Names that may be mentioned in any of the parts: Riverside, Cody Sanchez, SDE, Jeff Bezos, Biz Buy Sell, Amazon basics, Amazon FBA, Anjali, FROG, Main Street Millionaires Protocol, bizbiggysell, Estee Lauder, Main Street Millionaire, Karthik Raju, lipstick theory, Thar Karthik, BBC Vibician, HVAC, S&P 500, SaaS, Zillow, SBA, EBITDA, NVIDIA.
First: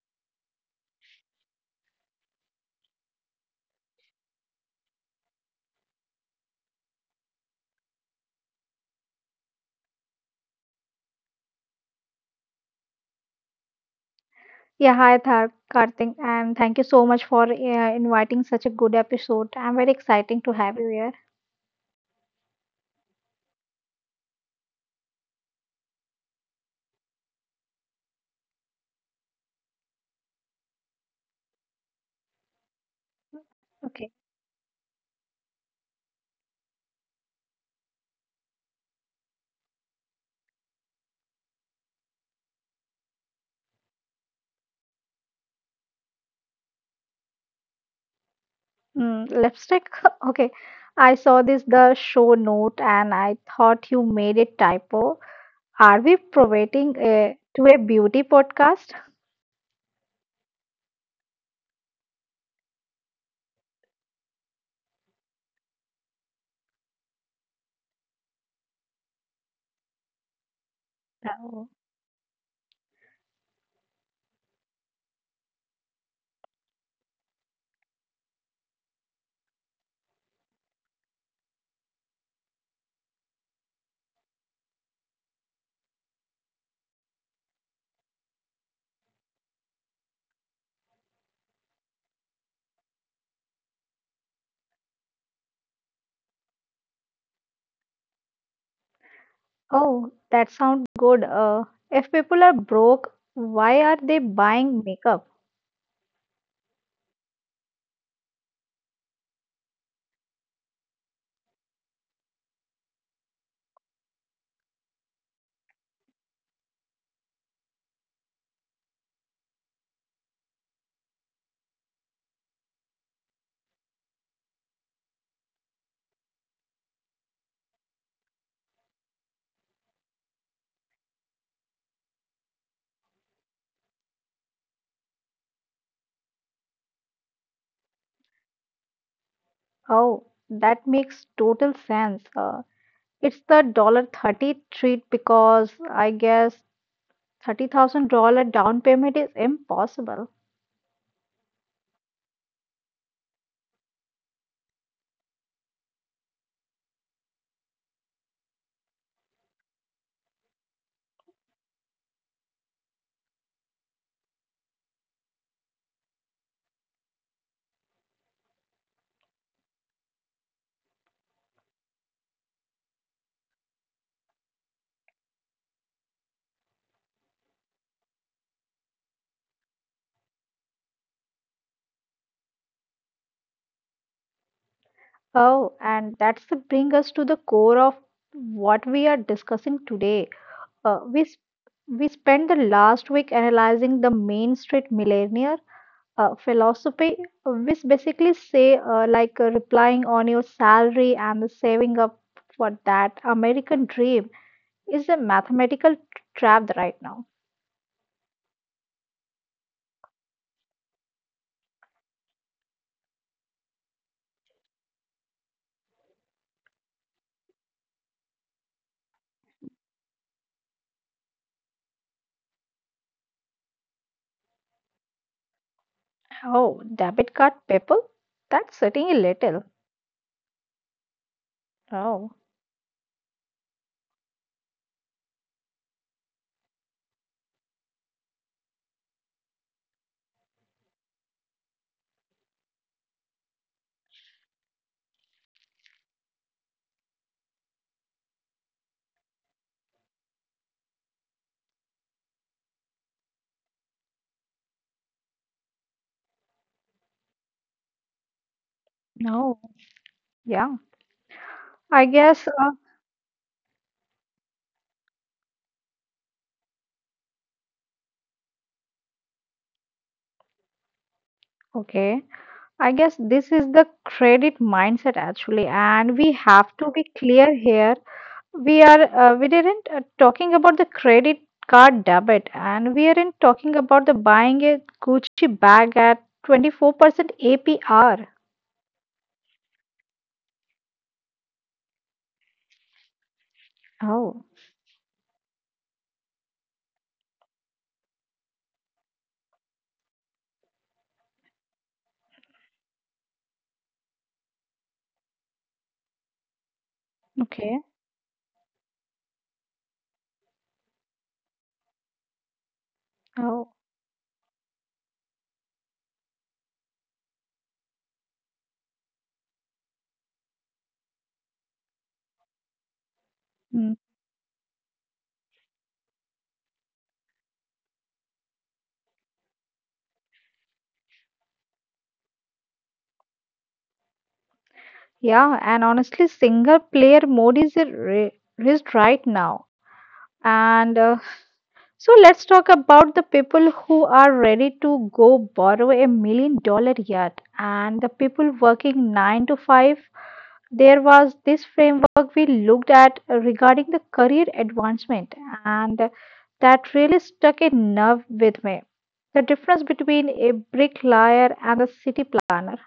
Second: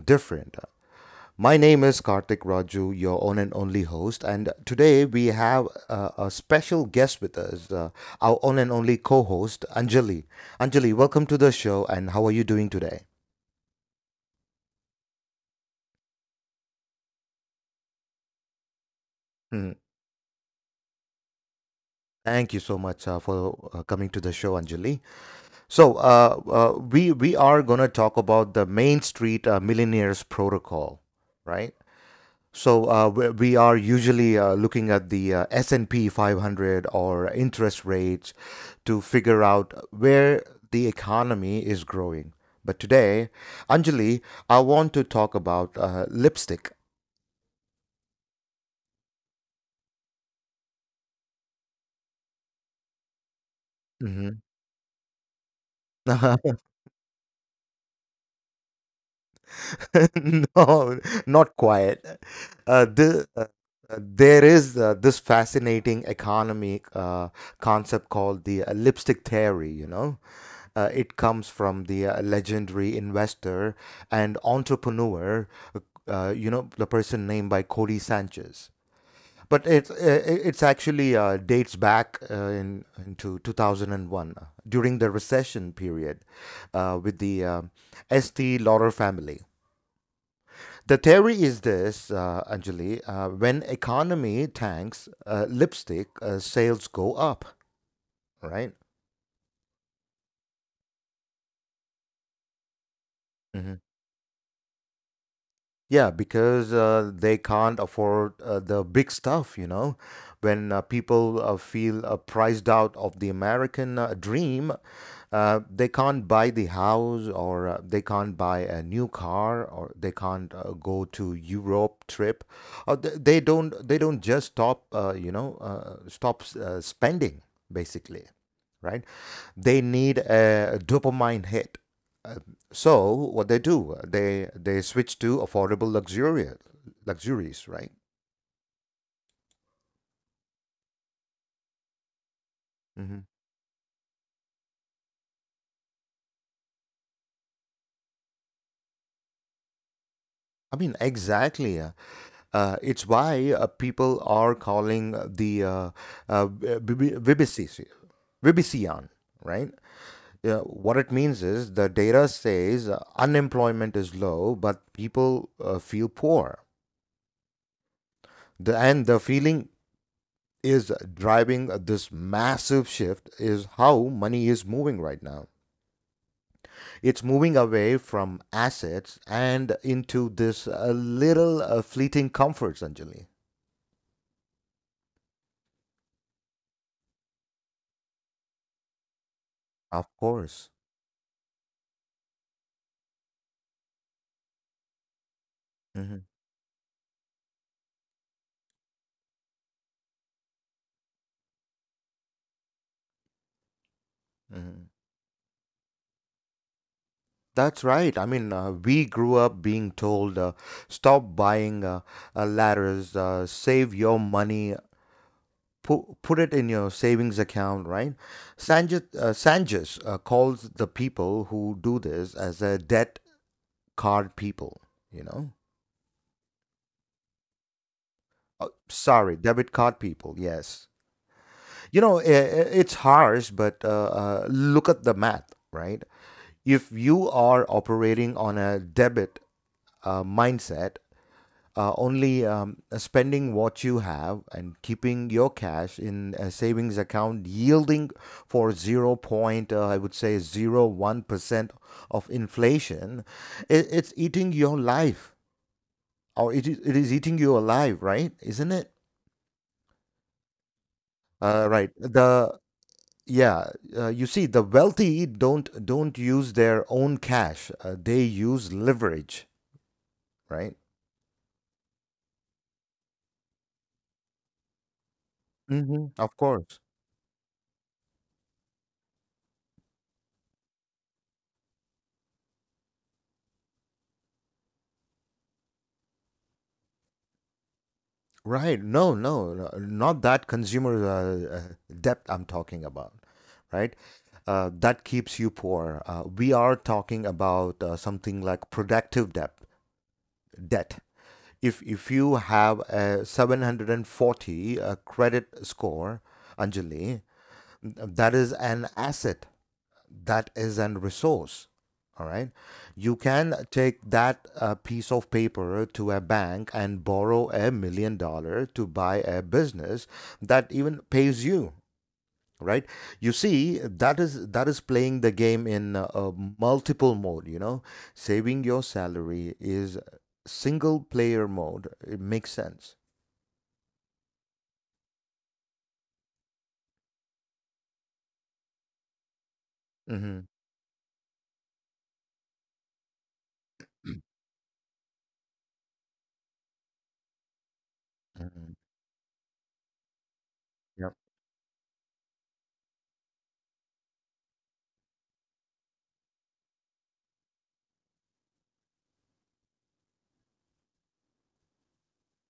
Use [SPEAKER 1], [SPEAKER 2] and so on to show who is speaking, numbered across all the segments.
[SPEAKER 1] different. My name is Karthik Raju, your own and only host, and today we have a special guest with us, our own and only co host, Anjali. Anjali, welcome to the show, and how are you doing today?
[SPEAKER 2] Yeah, hi Thar Karthik, and thank you so much for inviting such a good episode.
[SPEAKER 1] Mm,
[SPEAKER 2] I'm very exciting to have you here.
[SPEAKER 1] thank you so much for coming to the show, Anjali. We are going to talk about the Main Street Millionaires Protocol, right? We are
[SPEAKER 2] Okay,
[SPEAKER 1] usually looking at the S&P 500 or interest rates to figure out where the economy is growing. But today, Anjali, I want to talk about lipstick.
[SPEAKER 2] lipstick. Okay, I saw this the show note and I thought you
[SPEAKER 1] Hmm.
[SPEAKER 2] made a typo. Are we providing a to a beauty podcast?
[SPEAKER 1] No, not quiet. Uh, the, uh, there is this fascinating economic concept called the lipstick theory. It comes
[SPEAKER 2] Oh,
[SPEAKER 1] from the legendary investor and entrepreneur, uh, the person named by Cody Sanchez. But it, uh, it's actually dates back into 2001 during the recession period with the Estee Lauder family. The theory is this, Anjali, when economy tanks, lipstick sales go up, right?
[SPEAKER 2] oh, that sounds good. If people are broke, why
[SPEAKER 1] Mm-hmm.
[SPEAKER 2] are they buying makeup?
[SPEAKER 1] Yeah, because they can't afford the big stuff. When people feel priced out of the American dream, they can't buy the house or they can't buy a new car or they can't go to Europe trip. Or they don't just stop, spending basically, right? They need a dopamine hit. Uh, So what they do, they switch to affordable luxurious luxuries, right?
[SPEAKER 2] Oh, that makes total sense. It's
[SPEAKER 1] Hmm.
[SPEAKER 2] the dollar 30 treat because I guess $30,000 down payment is impossible.
[SPEAKER 1] I mean, exactly. It's why people are calling the uh, BBC, Vibician, right? Yeah, what it means is the data says unemployment is low, but people feel poor. And the feeling is driving this massive shift is how money is moving right now. It's moving away from assets and into this little fleeting comforts, Anjali.
[SPEAKER 2] Oh, and that's the bring us to the core of what we are discussing today.
[SPEAKER 1] Of
[SPEAKER 2] Uh,
[SPEAKER 1] course.
[SPEAKER 2] we s- we spent the last week analyzing the Main Street Millionaire
[SPEAKER 1] Hmm.
[SPEAKER 2] philosophy, which basically say like replying on your salary and the saving up for that American dream is a
[SPEAKER 1] Hmm.
[SPEAKER 2] mathematical trap right now.
[SPEAKER 1] That's right. I mean, we grew up being told stop buying ladders, save your money, put it in your savings account, right? Sanjus calls the people who do this as a debt card people, you know?
[SPEAKER 2] Oh, debit card people? That's sitting a little.
[SPEAKER 1] Debit card people, yes.
[SPEAKER 2] Oh,
[SPEAKER 1] You know, it's harsh, but look at the math, right? If you are operating on a debit mindset, only spending what you have and keeping your cash in a savings account yielding for 0. Point, I would say 0.01% of inflation, it's eating your life or it is eating you alive, right? Isn't it?
[SPEAKER 2] no. Yeah. I
[SPEAKER 1] Right.
[SPEAKER 2] guess,
[SPEAKER 1] The Yeah, you see, the wealthy don't use their own cash. They use leverage, right?
[SPEAKER 2] okay. I guess this is the credit mindset actually, and we
[SPEAKER 1] Hmm. Of
[SPEAKER 2] have to be
[SPEAKER 1] course.
[SPEAKER 2] clear here. We didn't talking about the credit card debit, and we aren't talking about the buying a Gucci bag at 24% APR.
[SPEAKER 1] Right. No, no, no, not that consumer debt I'm talking about, right?
[SPEAKER 2] Oh,
[SPEAKER 1] That keeps you poor. We are talking about something like productive debt. Debt. If you have a 740 credit score, Anjali,
[SPEAKER 2] okay.
[SPEAKER 1] that is an asset, that is a resource, all right, you
[SPEAKER 2] Oh,
[SPEAKER 1] can take that piece of paper to a bank and borrow $1 million to buy a business that even pays you, right? You
[SPEAKER 2] mm.
[SPEAKER 1] see, that is, that is playing the game in a multiple mode, you know. Saving your salary is single player mode. It makes sense.
[SPEAKER 2] Yeah, and honestly, single player mode is a risk right now.
[SPEAKER 1] Hmm.
[SPEAKER 2] And so let's talk about the people who are ready to go borrow $1 million yacht, and the people
[SPEAKER 1] Hmm.
[SPEAKER 2] working 9 to 5. There was
[SPEAKER 1] Yeah.
[SPEAKER 2] this framework we looked at regarding the career advancement, and that really stuck a nerve with me: the difference between a bricklayer and a city planner.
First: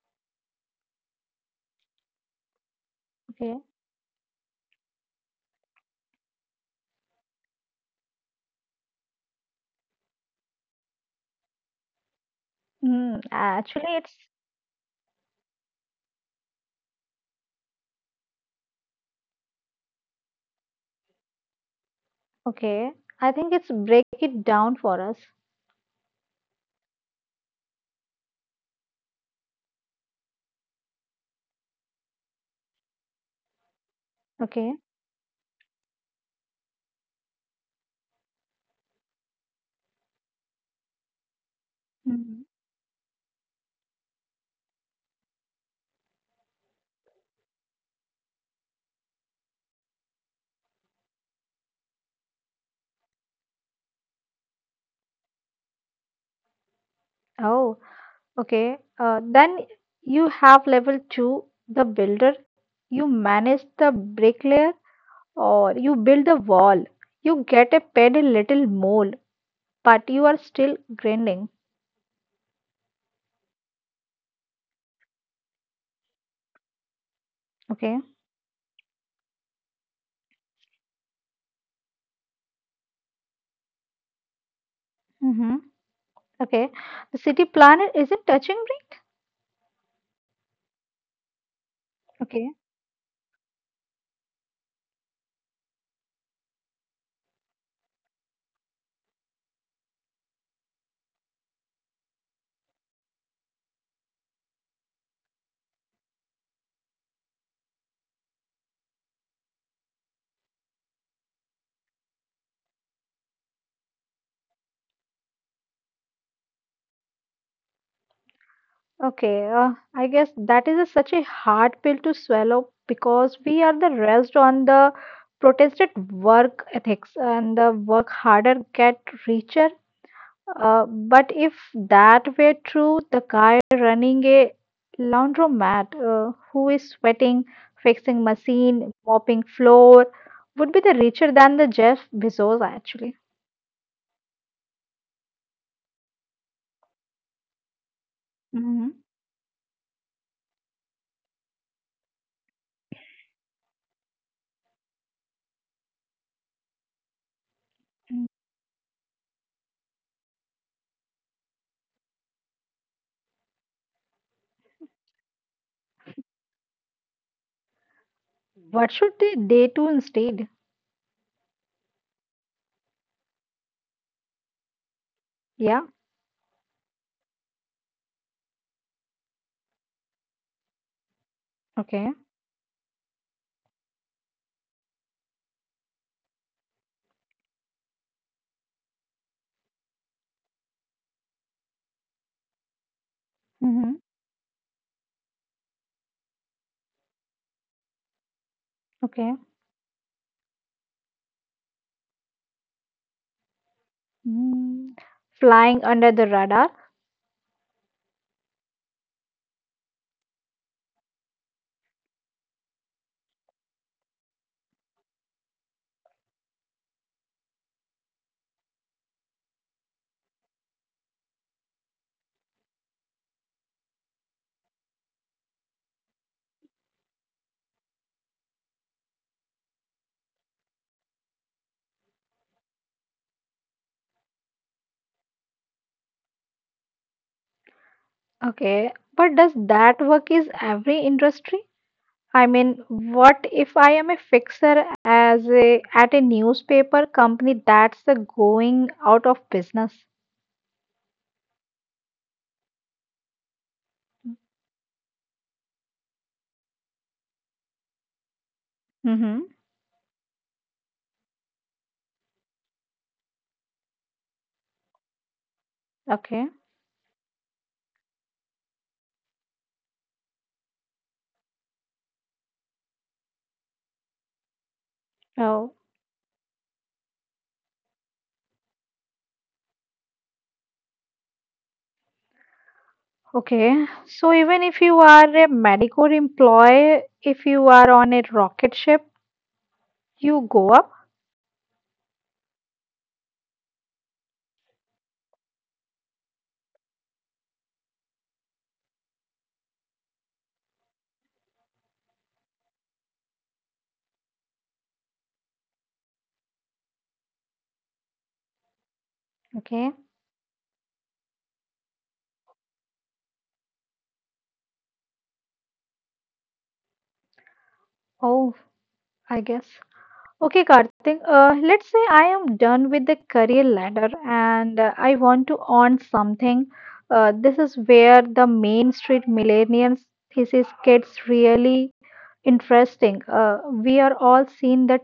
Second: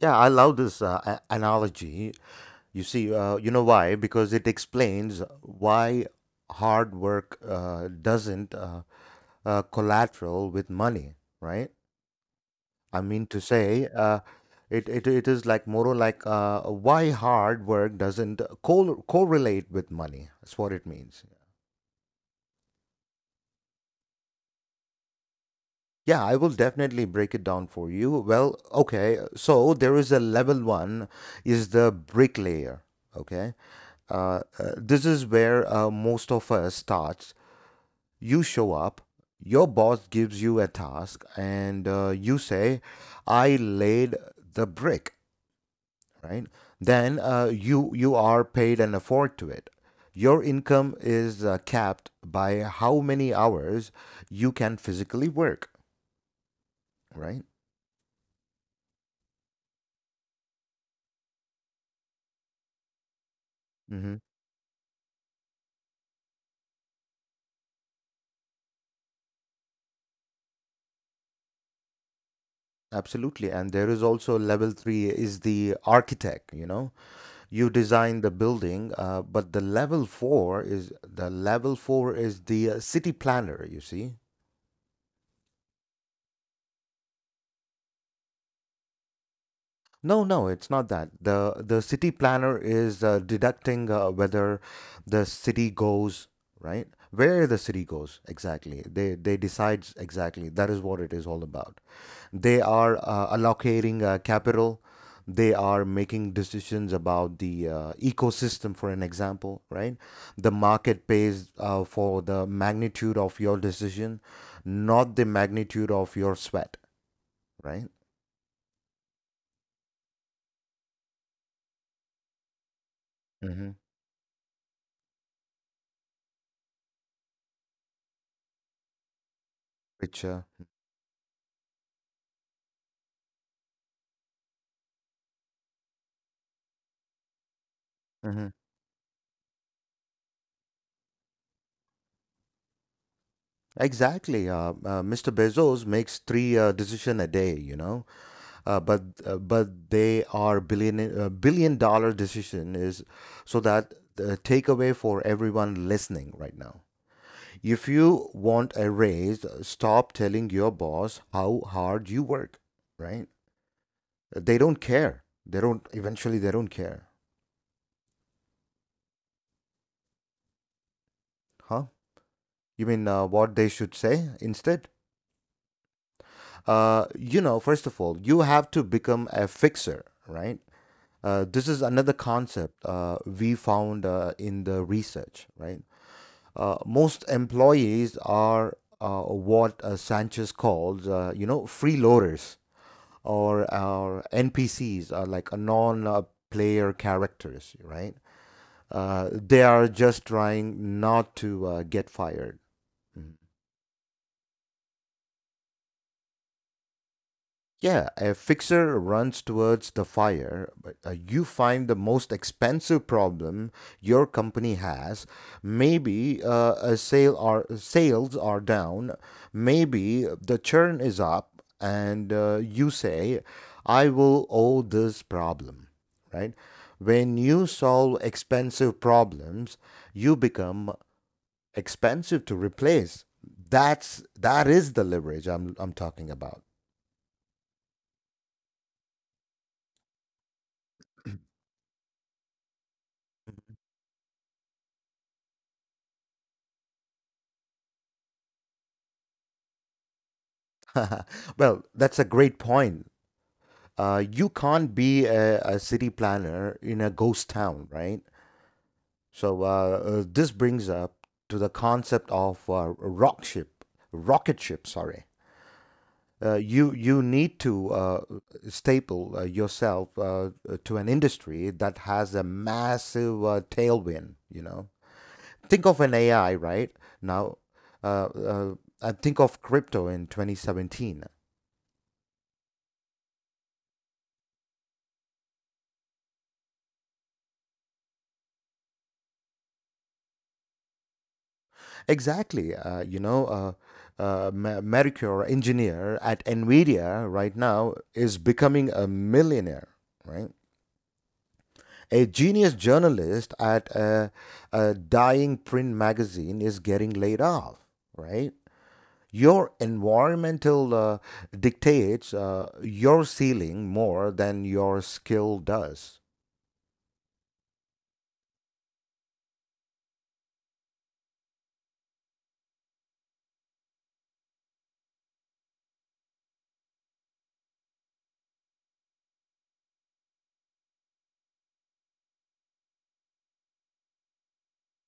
[SPEAKER 1] Yeah, I love this analogy. You see, you
[SPEAKER 2] Okay.
[SPEAKER 1] know why? Because it explains why hard work doesn't collateral with money, right? I mean to
[SPEAKER 2] Actually,
[SPEAKER 1] say,
[SPEAKER 2] it's
[SPEAKER 1] it is like more like why hard work doesn't correlate with money. That's what it means.
[SPEAKER 2] okay. I think it's break it down for us.
[SPEAKER 1] Yeah, I will definitely break it down for you. Well, okay, so there is a level 1 is the bricklayer. Okay,
[SPEAKER 2] Okay.
[SPEAKER 1] this is where most of us start. You show up, your boss gives you a task and you
[SPEAKER 2] Mhm.
[SPEAKER 1] say, I laid the brick, right? Then you are paid an afford to it. Your income is capped by how many hours you can physically work, right?
[SPEAKER 2] Oh. Okay, then you have level two, the builder. You manage the
[SPEAKER 1] Hmm.
[SPEAKER 2] bricklayer or you build the wall. You get a paid a little more, but you are still grinding.
[SPEAKER 1] Absolutely, and there is also level 3 is the architect, you know. You
[SPEAKER 2] Okay.
[SPEAKER 1] design the building uh, but the level 4 is the level 4 is the city planner, you see.
[SPEAKER 2] Mm-hmm. Okay. The city planner isn't touching me.
[SPEAKER 1] No, no, it's not that. The city planner
[SPEAKER 2] Okay.
[SPEAKER 1] is deducting whether the city goes, right? Where the city goes exactly. They decide exactly. That is what it is all about. They are allocating capital. They are making decisions about the ecosystem, for an example, right? The market pays for the magnitude of your decision, not the magnitude of your sweat, right?
[SPEAKER 2] Okay. I guess that is such a hard pill to swallow because we
[SPEAKER 1] Hmm.
[SPEAKER 2] are the rest on the protested work ethics and the work harder get richer.
[SPEAKER 1] Which
[SPEAKER 2] But if that were true, the guy running a laundromat who is sweating, fixing machine, mopping floor would be the richer than the Jeff Bezos actually.
[SPEAKER 1] Exactly. Mr. Bezos makes three decision a day, you know,
[SPEAKER 2] Hmm.
[SPEAKER 1] but they are billion dollar decision is so that the takeaway for everyone listening right now. If you want a raise, stop telling your boss how hard you work, right? They don't care. They don't care.
[SPEAKER 2] What should they do instead?
[SPEAKER 1] Huh? You mean what they should say instead?
[SPEAKER 2] Yeah,
[SPEAKER 1] You know, first of all, you have to become a fixer, right? This is another
[SPEAKER 2] okay.
[SPEAKER 1] concept we found in the research, right? Most employees are what Sanchez calls, freeloaders or
[SPEAKER 2] Hmm.
[SPEAKER 1] our NPCs, are like a non-player characters, right?
[SPEAKER 2] Okay.
[SPEAKER 1] They are just trying not to get fired. Mm-hmm.
[SPEAKER 2] Mm, Flying under the radar.
[SPEAKER 1] Yeah, a fixer runs towards the fire, but you find the most expensive problem your company has. Maybe a sale are sales are down, maybe the churn is up, and you say, "I will owe this problem." Right? When you solve expensive problems, you become expensive to replace. That is the leverage I'm talking about.
[SPEAKER 2] Okay. But does that work is every industry? I mean, what if I am a fixer as a at a newspaper company that's going out of business?
[SPEAKER 1] Well, that's a great point. You can't be a city planner in a ghost town, right?
[SPEAKER 2] Mm-hmm.
[SPEAKER 1] So this brings up to the concept of rocket ship. Sorry,
[SPEAKER 2] Okay.
[SPEAKER 1] you need to staple yourself to an industry that has a massive tailwind. You know,
[SPEAKER 2] Oh,
[SPEAKER 1] think of an AI right now. Uh, uh, I think of crypto in 2017.
[SPEAKER 2] okay. So even if you are a Medicor employee, if you are on a rocket ship, you go up.
[SPEAKER 1] Exactly. Mercure engineer at NVIDIA right now is becoming a millionaire, right? A genius journalist at a dying print magazine is getting laid off, right? Your
[SPEAKER 2] Okay.
[SPEAKER 1] environmental dictates your ceiling more than your skill does.
[SPEAKER 2] Oh, I guess. Okay, Karthik, let's say I am done with the career ladder and I want to earn something. This is where the Main Street Millennials thesis gets really interesting. We are all seeing the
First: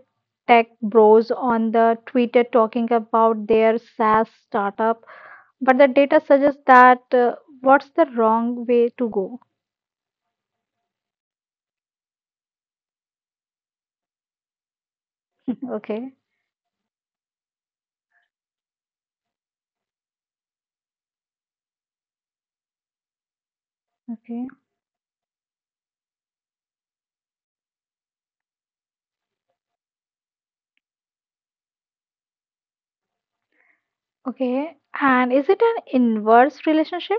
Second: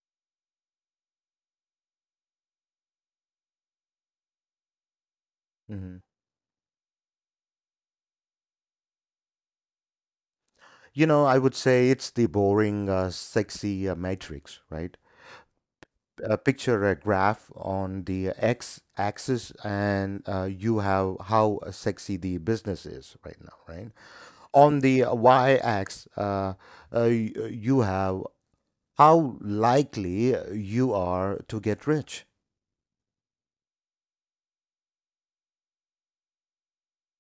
[SPEAKER 2] tech bros on the Twitter talking about their SaaS startup, but the
[SPEAKER 1] Mhm.
[SPEAKER 2] data suggests that what's the wrong way to go?
[SPEAKER 1] You know, I would say it's the boring, sexy matrix, right?
[SPEAKER 2] Okay,
[SPEAKER 1] Picture a graph on the x axis and you have how sexy the business is right now, right?
[SPEAKER 2] okay,
[SPEAKER 1] On the y axis you have how likely you are to get rich.
[SPEAKER 2] okay. And is it an inverse relationship?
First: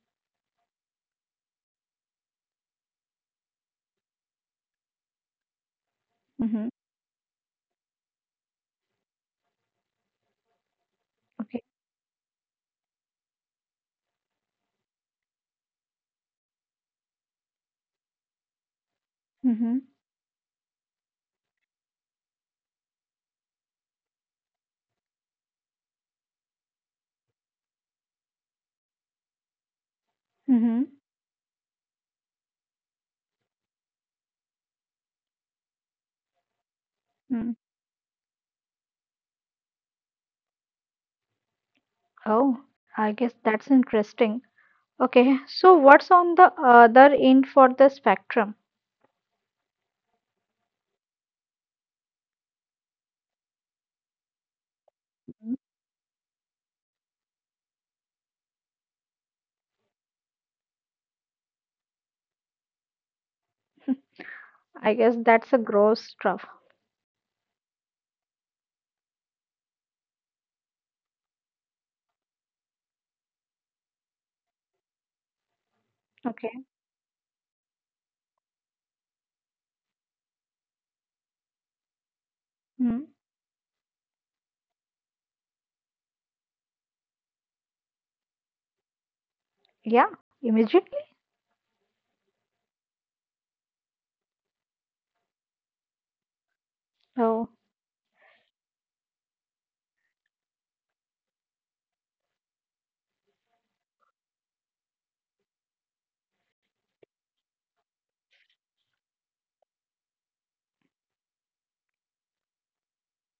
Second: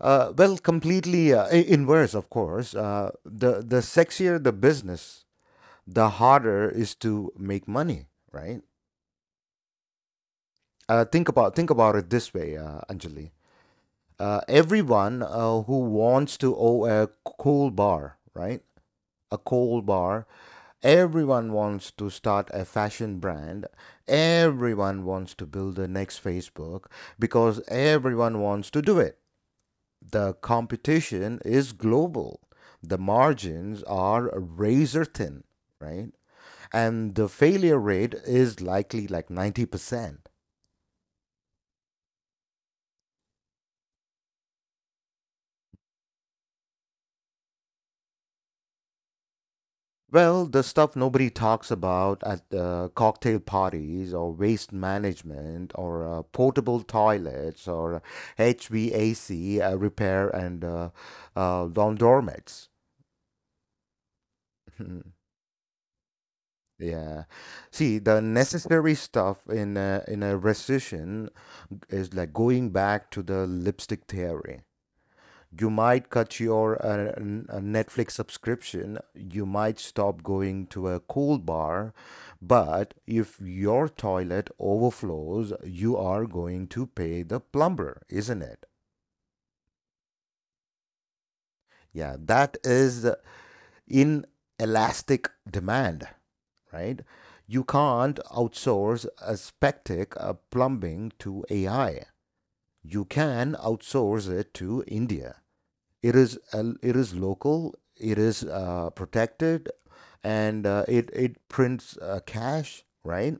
[SPEAKER 1] Well, completely inverse, of course. The sexier the business, the harder
[SPEAKER 2] Hmm.
[SPEAKER 1] is to make money, right? Think
[SPEAKER 2] Okay.
[SPEAKER 1] about it this way, Anjali. Everyone who wants to own a cool bar, right? A cool
[SPEAKER 2] Mm-hmm.
[SPEAKER 1] bar. Everyone wants to start a fashion brand. Everyone wants to build the next Facebook. Because everyone wants to do it, the
[SPEAKER 2] Mm-hmm.
[SPEAKER 1] competition is global. The margins are razor thin, right? And the failure
[SPEAKER 2] Mm.
[SPEAKER 1] rate is likely like 90%.
[SPEAKER 2] Oh, I guess that's interesting. Okay, so what's on the other end for the spectrum?
[SPEAKER 1] Well, the stuff nobody talks about at cocktail parties, or waste management,
[SPEAKER 2] Mm,
[SPEAKER 1] or portable toilets, or HVAC repair, and laundromats.
[SPEAKER 2] I guess that's a gross stuff.
[SPEAKER 1] Yeah. See, the necessary stuff in in a recession is like going back to the lipstick theory. You might cut your
[SPEAKER 2] Okay.
[SPEAKER 1] Netflix subscription, you might stop going to a cool bar, but
[SPEAKER 2] Mm.
[SPEAKER 1] if your toilet overflows, you are going to pay the plumber, isn't it?
[SPEAKER 2] Yeah, immediately.
[SPEAKER 1] Yeah, that is inelastic demand, right?
[SPEAKER 2] Oh.
[SPEAKER 1] You can't outsource a spectac plumbing to AI. You can outsource it to India. It is local, it is protected, and it prints cash, right?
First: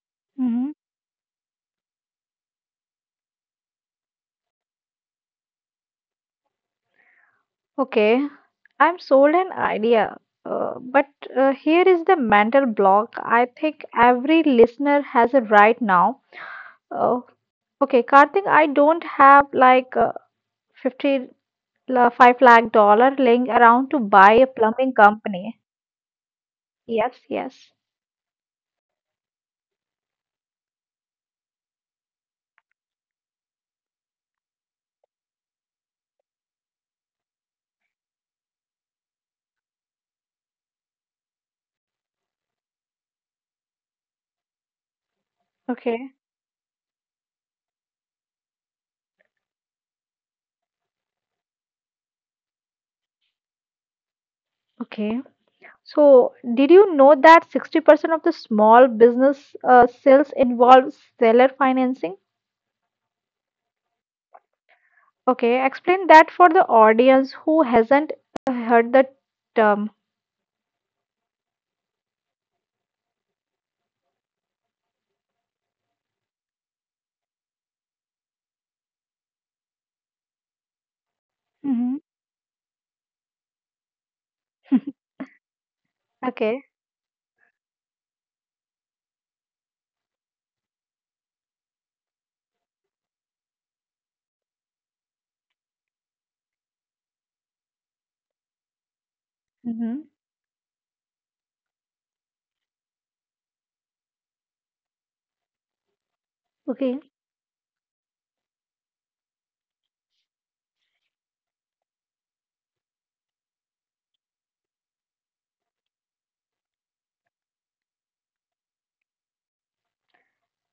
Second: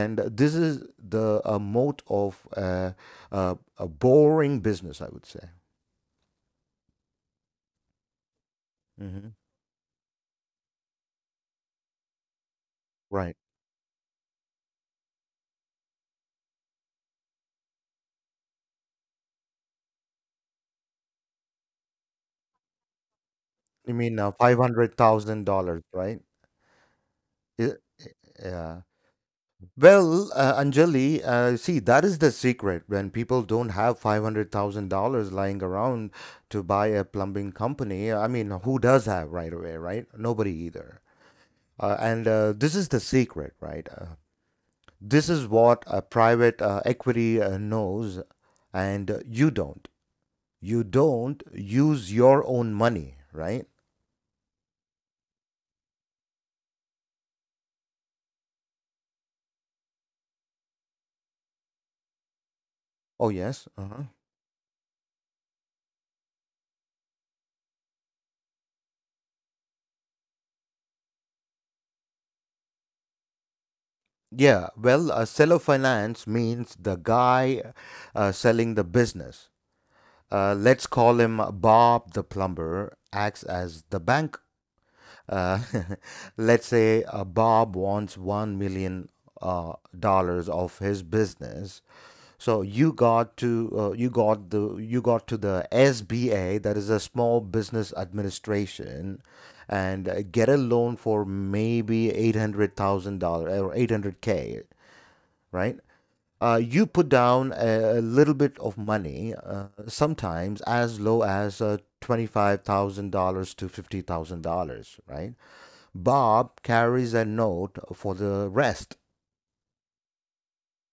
[SPEAKER 1] And this
[SPEAKER 2] Mm-hmm.
[SPEAKER 1] is the mode of a boring business, I would say.
[SPEAKER 2] Okay, I'm
[SPEAKER 1] Hmm.
[SPEAKER 2] sold an idea. But here is the mental block
[SPEAKER 1] Right.
[SPEAKER 2] I think every listener has it right now. Oh, okay, Karthik, I don't have like 50 five lakh dollar laying around
[SPEAKER 1] I
[SPEAKER 2] to
[SPEAKER 1] mean,
[SPEAKER 2] buy a plumbing company.
[SPEAKER 1] $500,000, right?
[SPEAKER 2] Yes, yes.
[SPEAKER 1] it, yeah. Well, Anjali, see, that is the secret. When people don't have $500,000 lying around to buy a plumbing company, I mean, who does have right away, right? Nobody either. And This is the secret, right? This is what a
[SPEAKER 2] Okay.
[SPEAKER 1] private equity knows, and you don't. You don't use your own money, right?
[SPEAKER 2] Okay. So, did you know that 60% of the small business sales involves seller financing?
[SPEAKER 1] Oh, yes. Uh-huh.
[SPEAKER 2] Okay, explain that for the audience who hasn't heard the term.
[SPEAKER 1] Yeah, well, seller finance means the guy selling the business, let's call him
[SPEAKER 2] Hmm.
[SPEAKER 1] Bob the plumber, acts as the bank. Uh, let's
[SPEAKER 2] Okay.
[SPEAKER 1] say Bob wants 1 million dollars of his business. So you got to the SBA, that is a Small Business Administration, and
[SPEAKER 2] Hmm.
[SPEAKER 1] get a loan for maybe $800,000 or 800K, right? You put
[SPEAKER 2] Okay.
[SPEAKER 1] down a little bit of money, sometimes as low as $25,000 to $50,000, right? Bob carries a note for the rest.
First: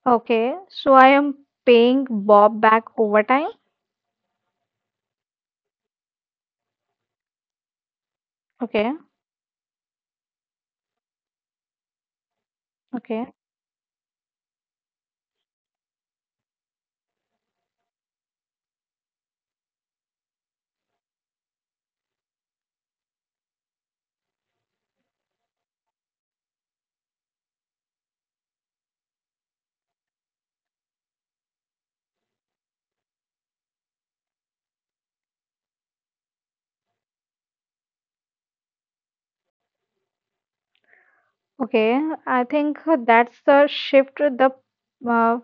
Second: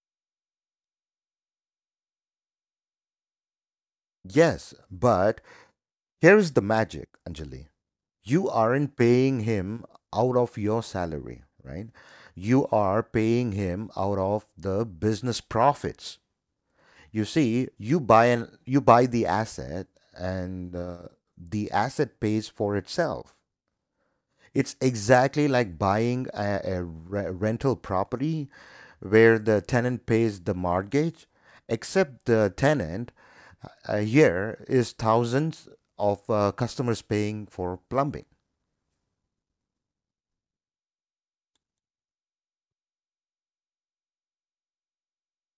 [SPEAKER 2] Okay, so I am paying Bob back overtime.
[SPEAKER 1] Yes, but here is the magic, Anjali. You
[SPEAKER 2] Okay,
[SPEAKER 1] aren't paying him out of your salary, right? You are
[SPEAKER 2] okay,
[SPEAKER 1] paying him out of the business profits. You see, you buy the asset, and the asset pays for itself. It's exactly like buying a rental property where the tenant pays the mortgage, except the tenant here is thousands of customers paying for plumbing.
[SPEAKER 2] okay. I think that's the shift the uh,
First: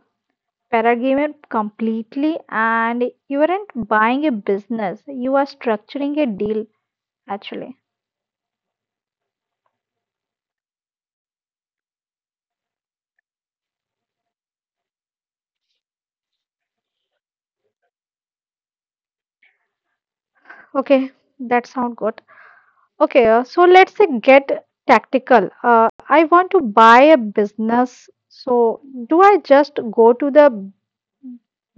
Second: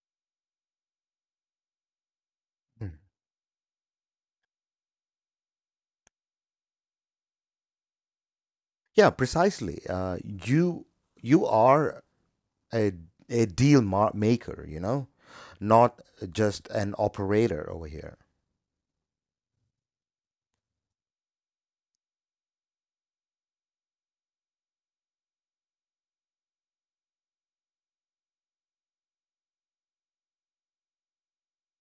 [SPEAKER 2] Paragamer completely,
[SPEAKER 1] Mm.
[SPEAKER 2] and you aren't buying a business, you are structuring a deal actually.
[SPEAKER 1] Yeah, precisely. You are a a deal maker, not just an operator over here.
[SPEAKER 2] Okay, that sounds good. Okay, so let's get tactical. I want to buy a business, so do I just go to the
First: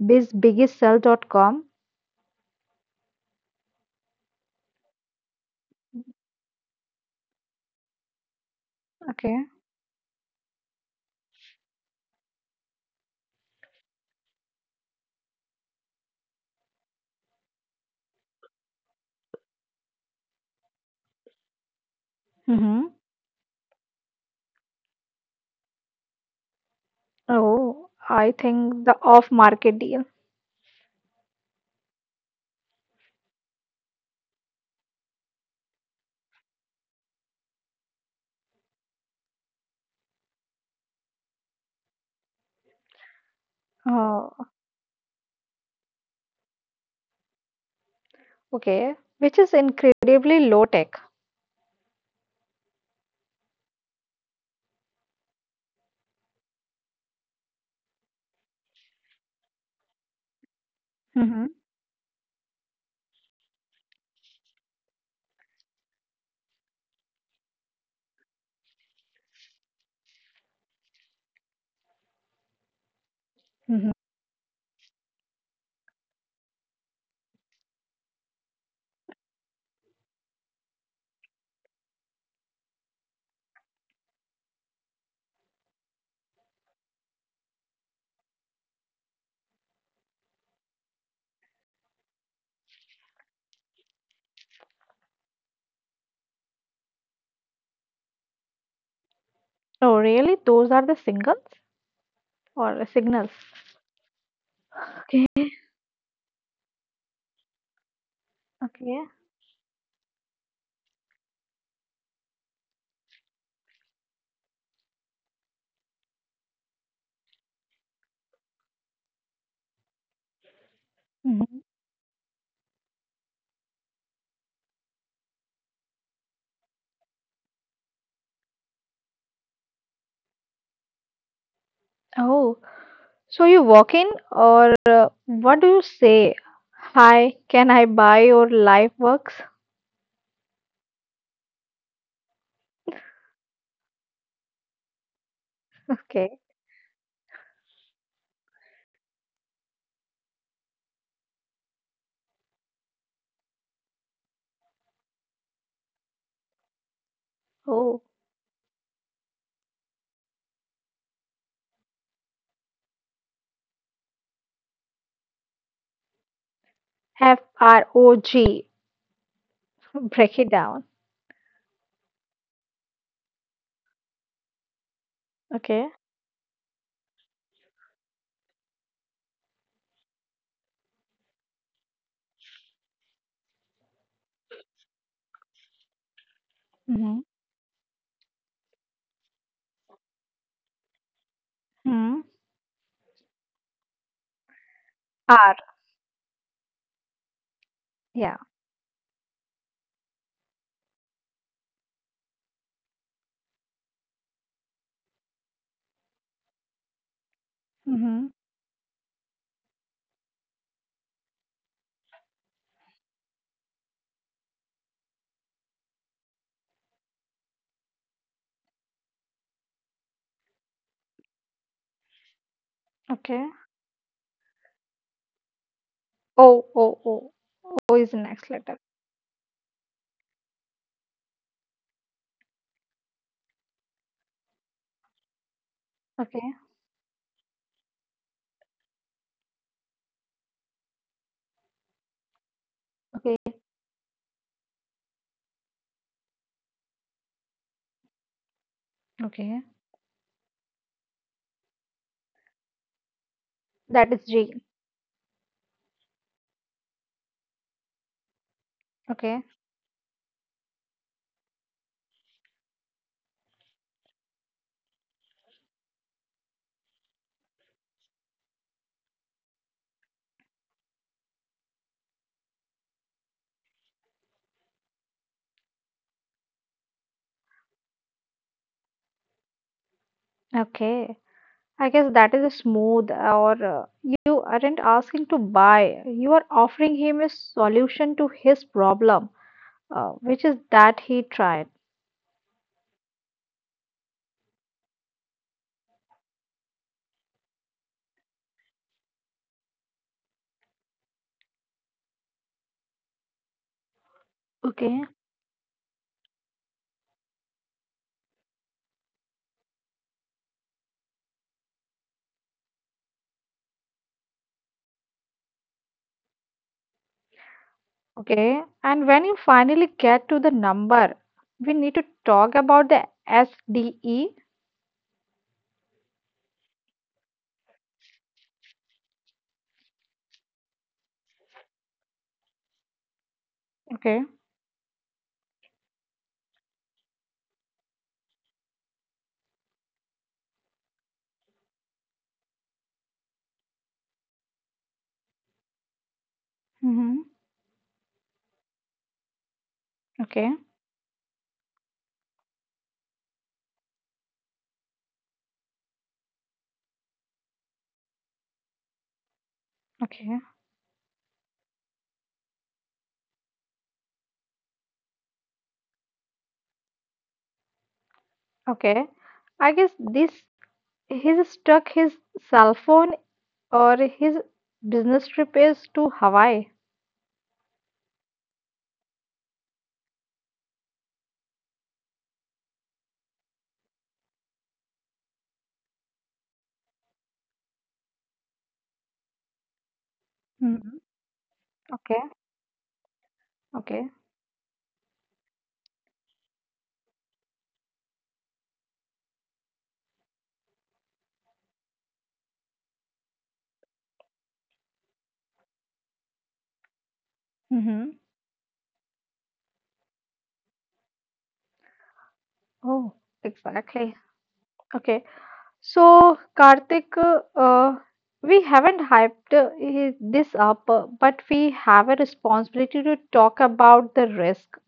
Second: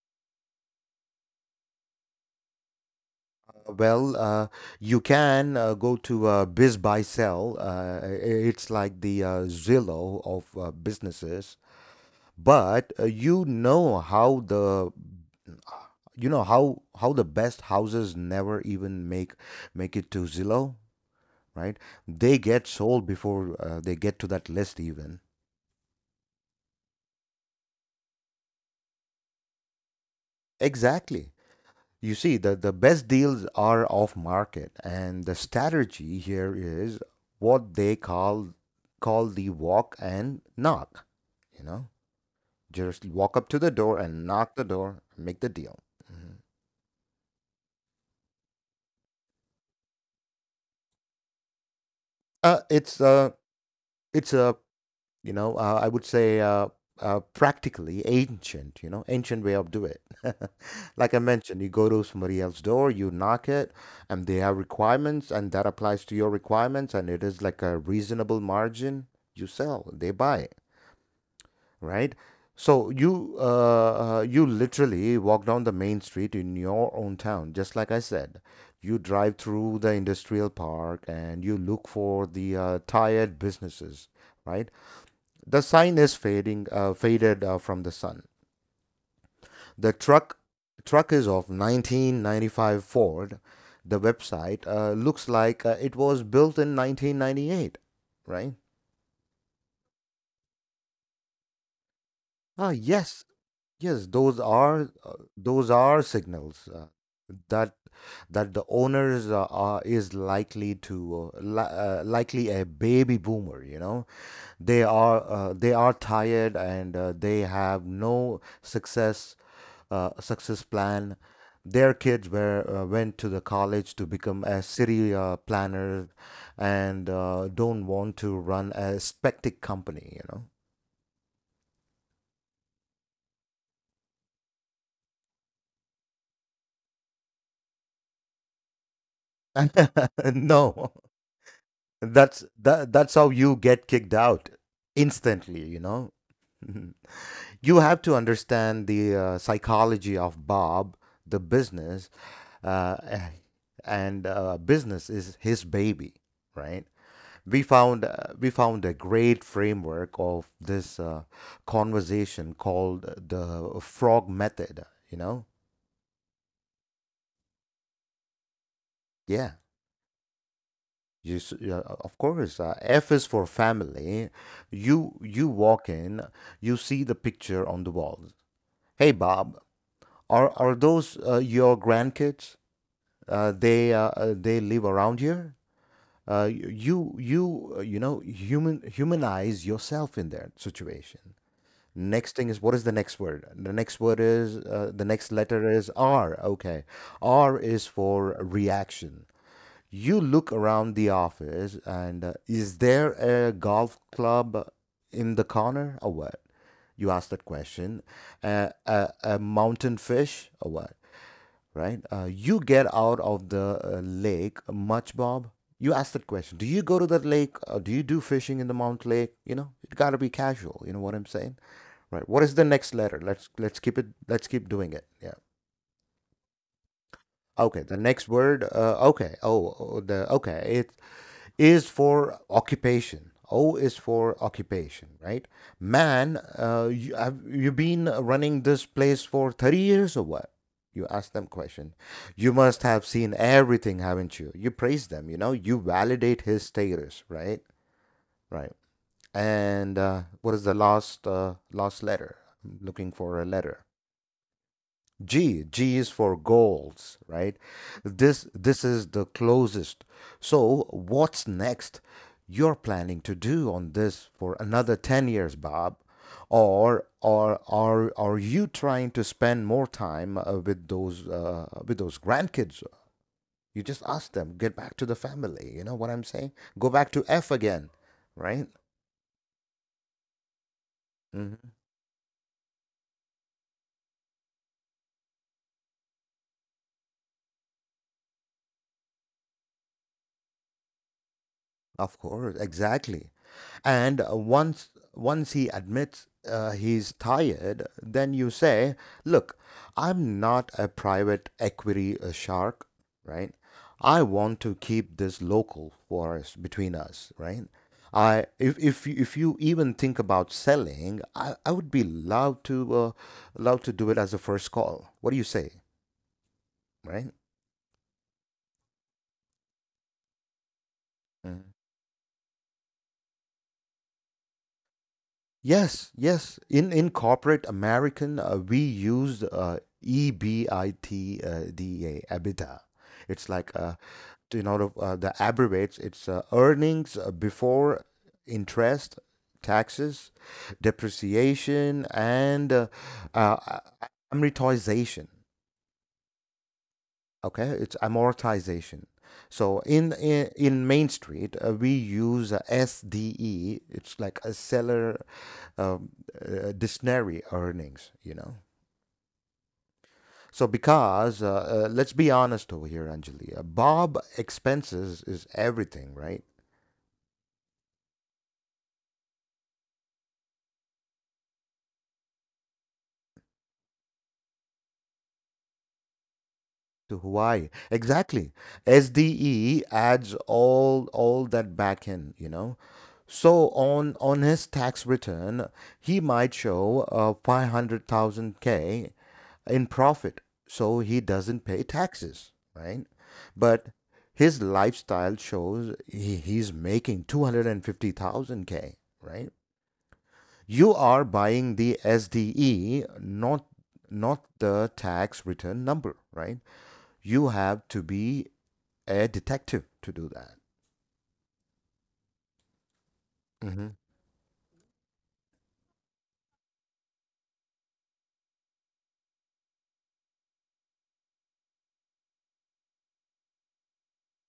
[SPEAKER 2] bizbiggysell.com?
[SPEAKER 1] Well, you can go to Biz Buy Sell. It's like the
[SPEAKER 2] Okay.
[SPEAKER 1] Zillow of businesses, but you know how the best houses never even make it to Zillow, right? They get
[SPEAKER 2] Mm-hmm.
[SPEAKER 1] sold before they get to that list even.
[SPEAKER 2] Oh, I think the off-market deal.
[SPEAKER 1] Exactly. You see, the best deals are off market, and the strategy here is what they call the walk and knock. You know, just walk up to the door and
[SPEAKER 2] Oh,
[SPEAKER 1] knock the door, make the deal. Mhm.
[SPEAKER 2] okay, which is incredibly low tech.
[SPEAKER 1] Uh, it's a it's a I would say practically ancient you know ancient way of do it. Like I
[SPEAKER 2] Mm-hmm.
[SPEAKER 1] mentioned, you go to somebody else's door, you knock it, and they have requirements, and that applies to your requirements, and it is like a reasonable margin. You sell, they buy, right? so you
[SPEAKER 2] Mm-hmm.
[SPEAKER 1] uh, uh, you literally walk down the main street in your own town, just like I said. You drive through the industrial park, and you look for the tired businesses, right? The sign is faded from the sun. The truck is of 1995 Ford. The website looks like it was built in 1998, right?
[SPEAKER 2] Oh, really? Those are the singles or
[SPEAKER 1] Ah,
[SPEAKER 2] signals?
[SPEAKER 1] yes, yes.
[SPEAKER 2] Okay.
[SPEAKER 1] Those are signals that the
[SPEAKER 2] Okay.
[SPEAKER 1] owners are is likely likely a baby boomer. You know, they are tired, and they have no success plan.
[SPEAKER 2] Mhm.
[SPEAKER 1] Their kids were went to the college to become a city planner, and don't want to run a spectic company. You
[SPEAKER 2] Oh, so you walk in, or what do you say? Hi, can I buy your life works?
[SPEAKER 1] know, no, that's how you get kicked out instantly. You
[SPEAKER 2] Okay.
[SPEAKER 1] know, Mhm. You have to understand the psychology of Bob, the business, uh, and business is his baby, right?
[SPEAKER 2] Oh,
[SPEAKER 1] We found a great framework of this conversation called the frog method you know
[SPEAKER 2] FROG.
[SPEAKER 1] yeah.
[SPEAKER 2] Break it down.
[SPEAKER 1] Yeah, of course, F is for family. you
[SPEAKER 2] Okay.
[SPEAKER 1] you walk in, you see the picture on the walls. Hey Bob, are those your grandkids? Uh, They live around here? uh, y-
[SPEAKER 2] Mm-hmm.
[SPEAKER 1] you you uh, you know human humanize yourself in that situation.
[SPEAKER 2] Mm-hmm.
[SPEAKER 1] Next thing is, what is the next word? The next word is The
[SPEAKER 2] R.
[SPEAKER 1] next letter is R. Okay. R is
[SPEAKER 2] Yeah.
[SPEAKER 1] for reaction. You look around the office, and is there a golf club in the corner, or what? You ask that
[SPEAKER 2] Mm-hmm.
[SPEAKER 1] question. A mountain fish, or what, right? You get out of the lake much, Bob? You asked that question. Do you go to that lake? Do you do fishing in the Mount Lake? You know, it gotta be casual. You know what I'm saying, right? What is the next
[SPEAKER 2] Okay.
[SPEAKER 1] letter? Let's keep it. Let's keep doing it. Yeah.
[SPEAKER 2] O O O O is
[SPEAKER 1] Okay.
[SPEAKER 2] the
[SPEAKER 1] The
[SPEAKER 2] next
[SPEAKER 1] next
[SPEAKER 2] letter.
[SPEAKER 1] word. Okay. Oh, oh, the okay. It's is for occupation. O is for occupation, right?
[SPEAKER 2] Okay.
[SPEAKER 1] Man, you have you been running this place for 30 years, or what? You ask them question. You must
[SPEAKER 2] Okay.
[SPEAKER 1] have seen everything, haven't you? You praise them, you validate his status, right? Right.
[SPEAKER 2] Okay.
[SPEAKER 1] And what is the last letter? I'm looking for a
[SPEAKER 2] That
[SPEAKER 1] letter.
[SPEAKER 2] is G.
[SPEAKER 1] G is for goals, right? This is
[SPEAKER 2] Okay.
[SPEAKER 1] the closest. So what's next, you're planning to do on this for another 10 years, Bob? Or are you trying to spend more time with those grandkids? You just ask them, get back to the family. You know what I'm saying? Go back to F again, right?
[SPEAKER 2] Okay. I
[SPEAKER 1] Mhm.
[SPEAKER 2] guess that is smooth, or you aren't asking to buy. You are offering him a solution to his problem, which is that he tried.
[SPEAKER 1] Of course, exactly. And once he admits he's tired, then you say, "Look, I'm not a private equity shark, right? I want
[SPEAKER 2] Okay.
[SPEAKER 1] to keep this local for us, between us, right? I if you even think about selling, I would be allowed to do it as a first call. What do you say, right?"
[SPEAKER 2] Okay, and when you finally get to the number, we need to
[SPEAKER 1] Mm-hmm.
[SPEAKER 2] talk about the SDE.
[SPEAKER 1] Yes, yes. In corporate American, we use EBIT, DEA, EBITDA. It's like
[SPEAKER 2] Okay.
[SPEAKER 1] in order the abbreviates. It's earnings before interest, taxes, depreciation, and uh, amortization.
[SPEAKER 2] Mm-hmm.
[SPEAKER 1] Okay, it's amortization. so in
[SPEAKER 2] Okay,
[SPEAKER 1] in, in main street, we use SDE. It's like a seller um, dictionary earnings.
[SPEAKER 2] okay,
[SPEAKER 1] So because Let's be honest over here, Anjali. Bob expenses is everything, right?
[SPEAKER 2] okay. I guess this he's stuck his cell phone or his business trip is to Hawaii.
[SPEAKER 1] To Hawaii, exactly. SDE adds all that back in, you know. So on his tax return, he might show 500,000 K in profit,
[SPEAKER 2] Mm-hmm.
[SPEAKER 1] so he doesn't
[SPEAKER 2] Okay,
[SPEAKER 1] pay taxes, right?
[SPEAKER 2] okay.
[SPEAKER 1] But his lifestyle shows he's making 250,000 K, right? You are buying the SDE, not the tax return number, right? You
[SPEAKER 2] Mm-hmm.
[SPEAKER 1] have to be a detective to do that.
[SPEAKER 2] Oh, exactly.
[SPEAKER 1] Mhm.
[SPEAKER 2] Okay. So, Karthik, uh, we haven't hyped this up, but we have a responsibility to talk about the risk.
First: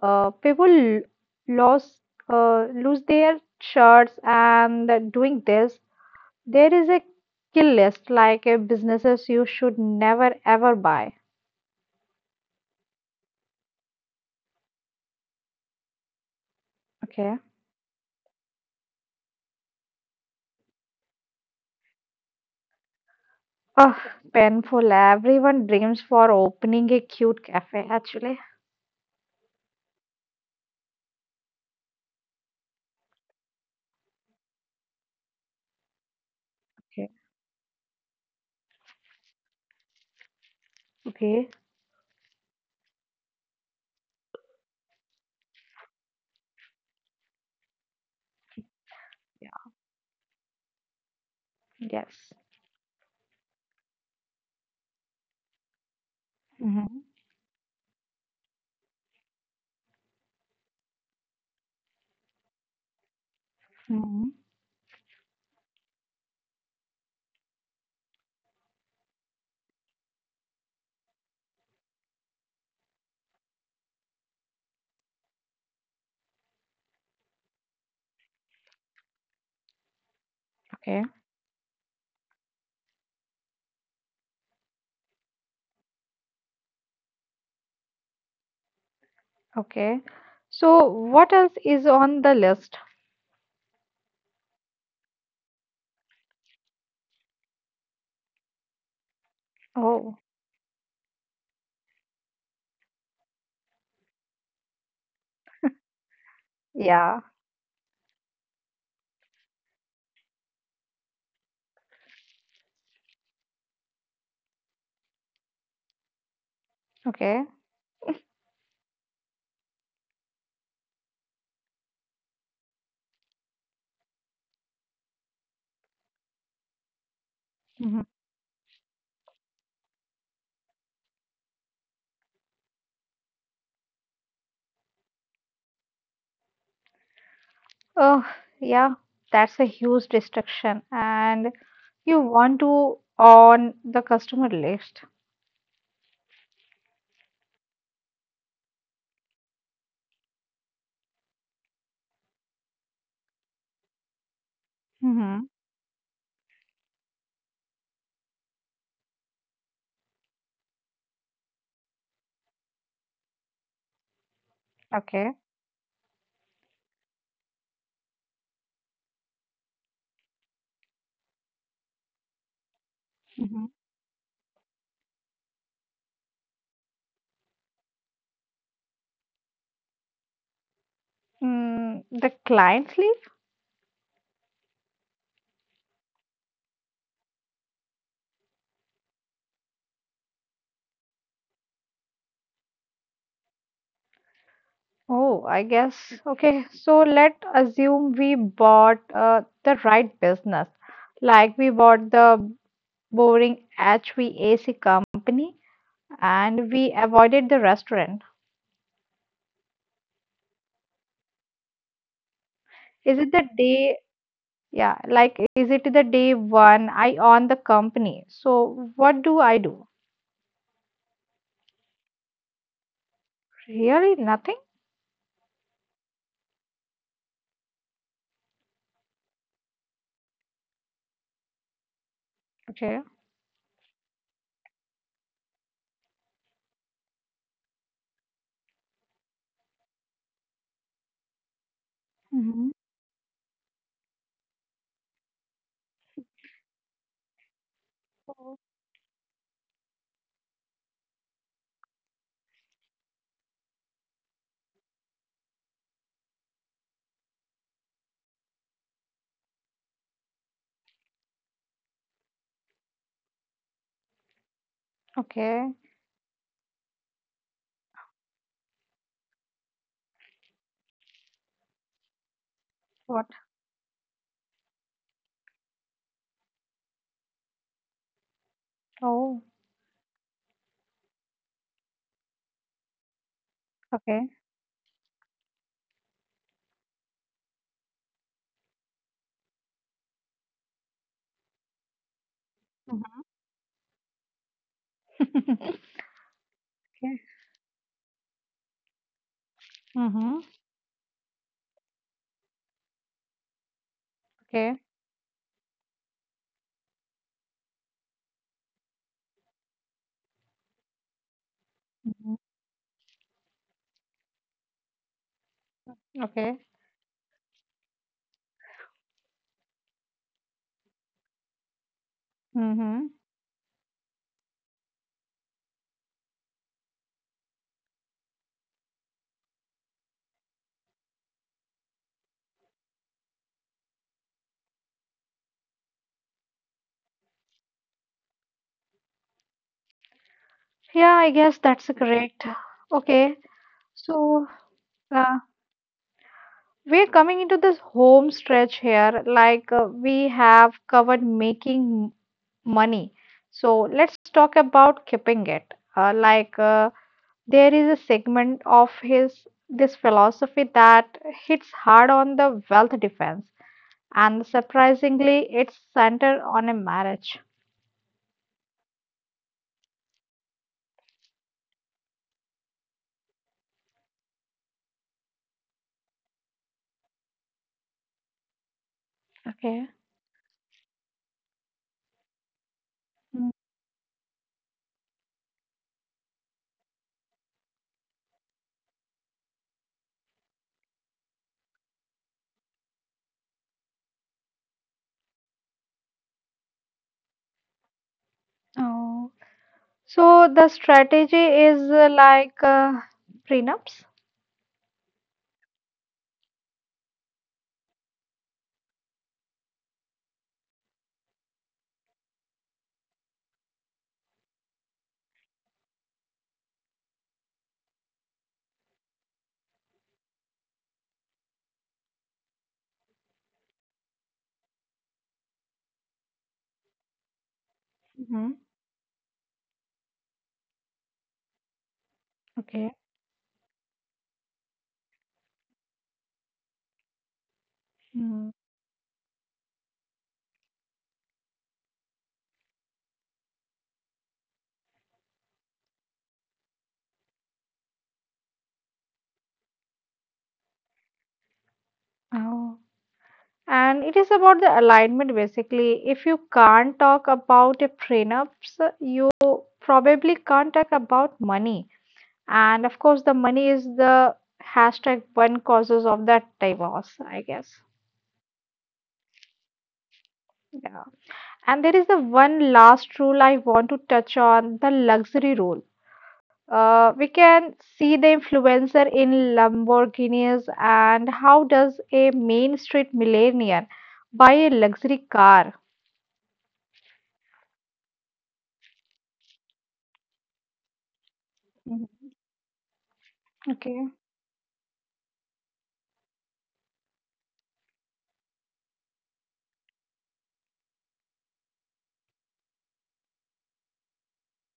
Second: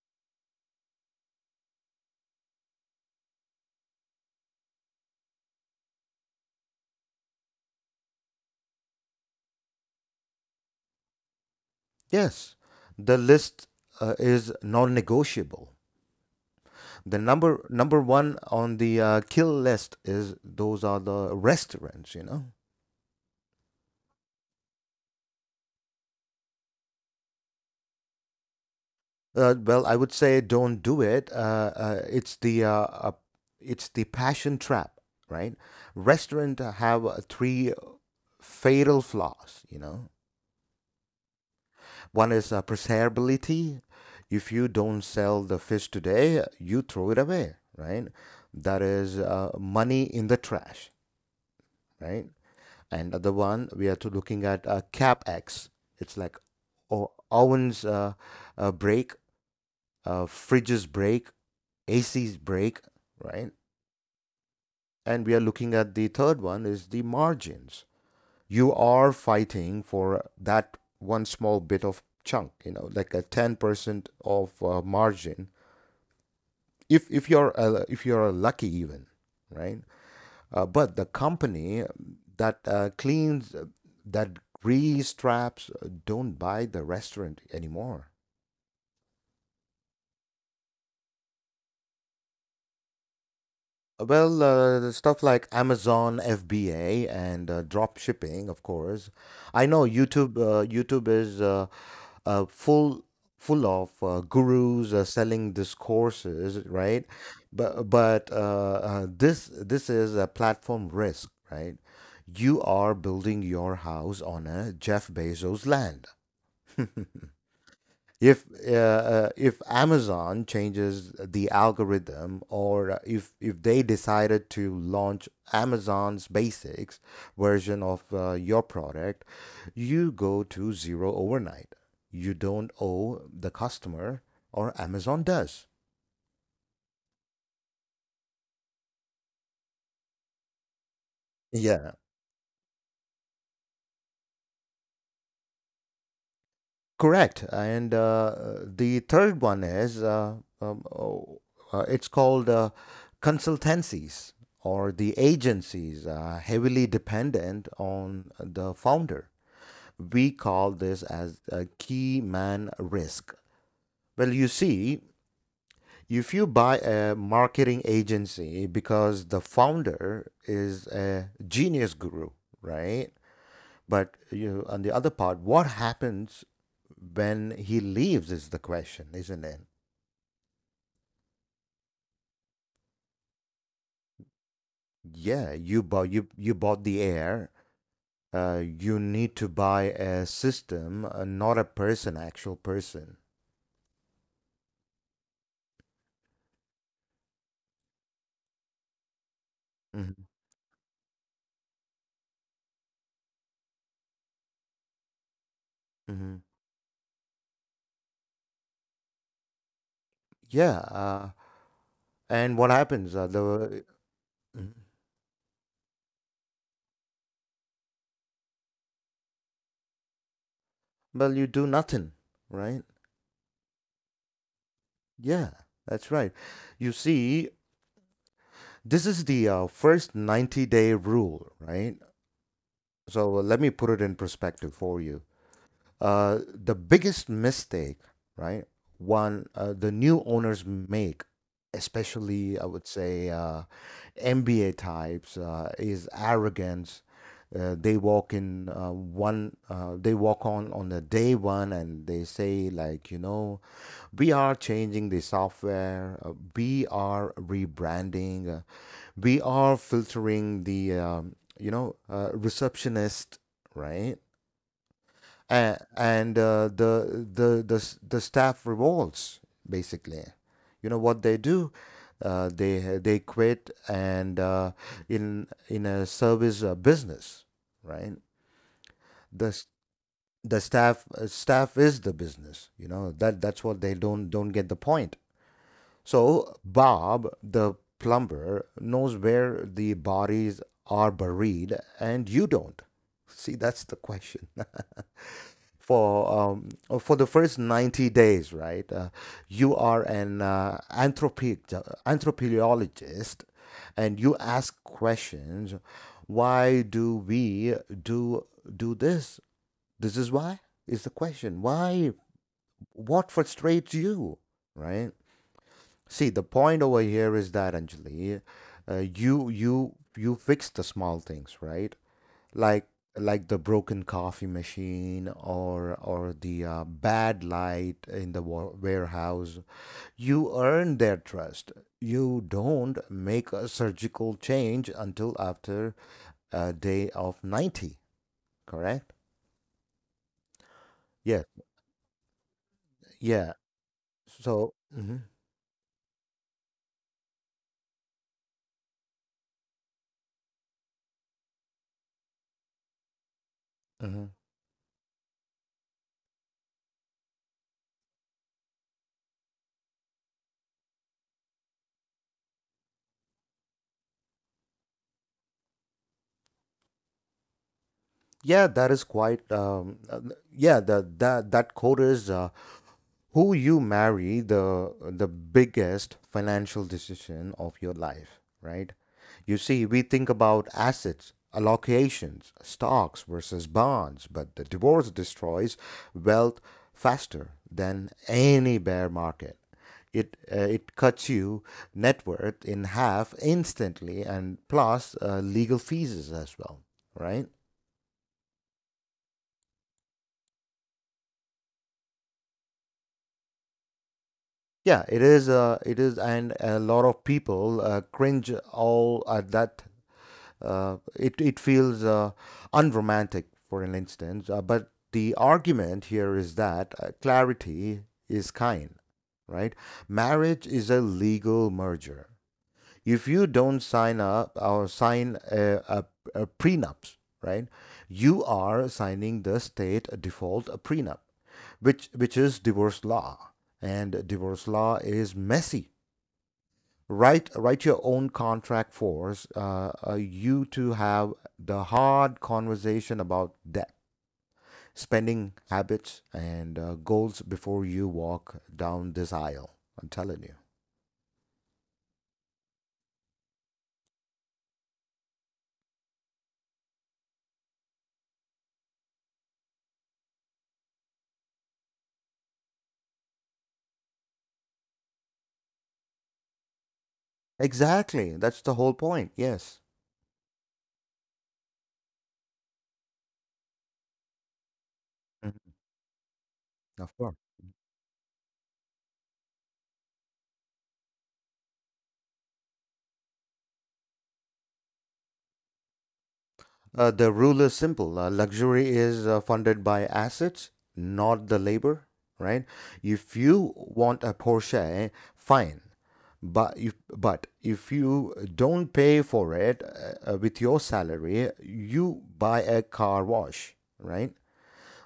[SPEAKER 2] People lose, lose their shirts and doing this. There is a kill list, like businesses you should never ever buy.
[SPEAKER 1] Yes, the list is non-negotiable. The
[SPEAKER 2] Okay.
[SPEAKER 1] number one on the kill list is, those are the restaurants, you know.
[SPEAKER 2] Oh, painful. Everyone dreams for opening a cute cafe, actually.
[SPEAKER 1] Well, I would say don't do it. It's the passion trap, right? Restaurant have
[SPEAKER 2] Okay.
[SPEAKER 1] three fatal flaws. You know,
[SPEAKER 2] Okay.
[SPEAKER 1] one is preservability. If you don't sell the fish today, you throw it away, right? That is
[SPEAKER 2] Yeah.
[SPEAKER 1] money in the trash, right?
[SPEAKER 2] Yes.
[SPEAKER 1] And the one we are to looking at CapEx. It's like
[SPEAKER 2] Hmm.
[SPEAKER 1] ovens break, fridges break, AC's break, right?
[SPEAKER 2] Hmm.
[SPEAKER 1] And we are looking at the third one is the margins. You are fighting for that one small bit of chunk, like a 10% of margin. If you're lucky even, right? But
[SPEAKER 2] Okay.
[SPEAKER 1] the company that cleans that grease traps don't buy the restaurant anymore.
[SPEAKER 2] Okay. So what else is on the list?
[SPEAKER 1] Well, the stuff like Amazon FBA and drop shipping, of course. I know
[SPEAKER 2] Oh,
[SPEAKER 1] YouTube. YouTube is uh, full full of gurus selling these courses, right?
[SPEAKER 2] yeah.
[SPEAKER 1] But this is a platform risk, right? You are building your house on a Jeff Bezos land.
[SPEAKER 2] Okay.
[SPEAKER 1] If if Amazon changes the algorithm, or if they decided to launch Amazon's basics version of
[SPEAKER 2] Hmm.
[SPEAKER 1] your product, you go to zero overnight. You don't owe the customer, or Amazon does.
[SPEAKER 2] Oh, yeah. That's a huge distraction, and
[SPEAKER 1] Yeah.
[SPEAKER 2] you want to on the customer list.
[SPEAKER 1] Correct. And the third one is um, oh, it's called consultancies or the
[SPEAKER 2] Hmm.
[SPEAKER 1] agencies heavily dependent on the founder. We call this as a key man risk. Well, you see,
[SPEAKER 2] Okay.
[SPEAKER 1] if you buy a marketing agency because the founder is a genius guru, right?
[SPEAKER 2] Hmm.
[SPEAKER 1] But you on the other part, what happens when he leaves is the question, isn't it?
[SPEAKER 2] The client's list?
[SPEAKER 1] Yeah, you bought the air. You need to buy a system, not a person, actual person.
[SPEAKER 2] Oh, I guess. Okay. So let assume we bought the
[SPEAKER 1] Hmm.
[SPEAKER 2] right business, like we bought the boring HVAC company.
[SPEAKER 1] Hmm.
[SPEAKER 2] And we avoided the restaurant.
[SPEAKER 1] Yeah. And what
[SPEAKER 2] Is
[SPEAKER 1] happens?
[SPEAKER 2] it the
[SPEAKER 1] The
[SPEAKER 2] day?
[SPEAKER 1] Mhm.
[SPEAKER 2] Yeah, like is it the day one? I own the company. So what do I do?
[SPEAKER 1] Well, you do nothing, right?
[SPEAKER 2] Really nothing.
[SPEAKER 1] Yeah, that's right. You see, this is the first 90-day rule, right?
[SPEAKER 2] Okay.
[SPEAKER 1] So let me put it in perspective for you. The biggest mistake, right? One The new owners make, especially
[SPEAKER 2] Mm-hmm.
[SPEAKER 1] I would say MBA types, is arrogance. They walk in one. They walk on the day one, and they say, like, you know, we are changing the software. We are rebranding. We are filtering the receptionist, right?
[SPEAKER 2] Okay.
[SPEAKER 1] And the the staff revolts basically. You know what they do? They
[SPEAKER 2] What?
[SPEAKER 1] quit, and in a service business, right?
[SPEAKER 2] Oh.
[SPEAKER 1] The s- the staff is the business. You know that's what they
[SPEAKER 2] Okay.
[SPEAKER 1] don't get the point. So Bob, the plumber, knows where the bodies are buried, and you don't.
[SPEAKER 2] Mhm.
[SPEAKER 1] See, that's the question. For
[SPEAKER 2] Okay.
[SPEAKER 1] for the first 90 days, right? You are
[SPEAKER 2] Mm-hmm.
[SPEAKER 1] an anthropologist, and you
[SPEAKER 2] Okay.
[SPEAKER 1] ask questions. Why do we do do this? This is why is the question. Why?
[SPEAKER 2] Mhm.
[SPEAKER 1] What frustrates you, right? See, the
[SPEAKER 2] Okay.
[SPEAKER 1] point over here is that Anjali, you fix the small things, right? like
[SPEAKER 2] Mm-hmm.
[SPEAKER 1] like the broken coffee machine or the bad light in the warehouse. You earn their trust. You don't make a surgical change until after a day of 90. Correct?
[SPEAKER 2] Yeah, I
[SPEAKER 1] Yeah.
[SPEAKER 2] guess that's correct. Okay.
[SPEAKER 1] Yeah.
[SPEAKER 2] So,
[SPEAKER 1] so mhm,
[SPEAKER 2] uh, we're coming into this home stretch here. Like, we have covered making money. So
[SPEAKER 1] mhm.
[SPEAKER 2] let's talk about keeping it. Like there is a segment of his this philosophy that hits hard on the wealth defense, and surprisingly, it's centered on a marriage.
[SPEAKER 1] Yeah, that is quite that quote is, who you marry, the biggest financial decision of your life, right? You see,
[SPEAKER 2] Okay.
[SPEAKER 1] we think about assets allocations, stocks
[SPEAKER 2] Mm.
[SPEAKER 1] versus bonds, but the divorce destroys wealth faster than any bear market. It cuts you net worth in half instantly, and plus legal fees as well, right?
[SPEAKER 2] Oh. So the strategy is like prenups.
[SPEAKER 1] Yeah, it is. It is, and a lot of people cringe all at that. It feels, unromantic, for an instance. But the argument here is that clarity is kind, right? Marriage is a legal merger. If you don't sign up or sign a prenups, right, you
[SPEAKER 2] Mm-hmm.
[SPEAKER 1] are signing the state default prenup, which is
[SPEAKER 2] Okay.
[SPEAKER 1] divorce law, and divorce law is messy. Write your own
[SPEAKER 2] Mm.
[SPEAKER 1] contract for us, you to have the hard conversation about debt, spending habits, and goals before you walk down this aisle. I'm telling you.
[SPEAKER 2] Oh. And it is about the alignment basically. If you can't talk about a prenups, you probably can't talk about money. And of course, the money is the hashtag one causes of that divorce, I guess.
[SPEAKER 1] Exactly, that's the whole point. Yes.
[SPEAKER 2] Yeah. And there is the one last rule I want to touch on the luxury
[SPEAKER 1] Mhm.
[SPEAKER 2] rule.
[SPEAKER 1] Of course.
[SPEAKER 2] We can see the influencer in Lamborghinis, and how does a Main Street millionaire buy a luxury car?
[SPEAKER 1] The rule is simple. Luxury is funded by assets, not the labor,
[SPEAKER 2] Mhm.
[SPEAKER 1] right? If you want a Porsche, fine. But if you don't pay for it with your salary, you buy a car wash, right?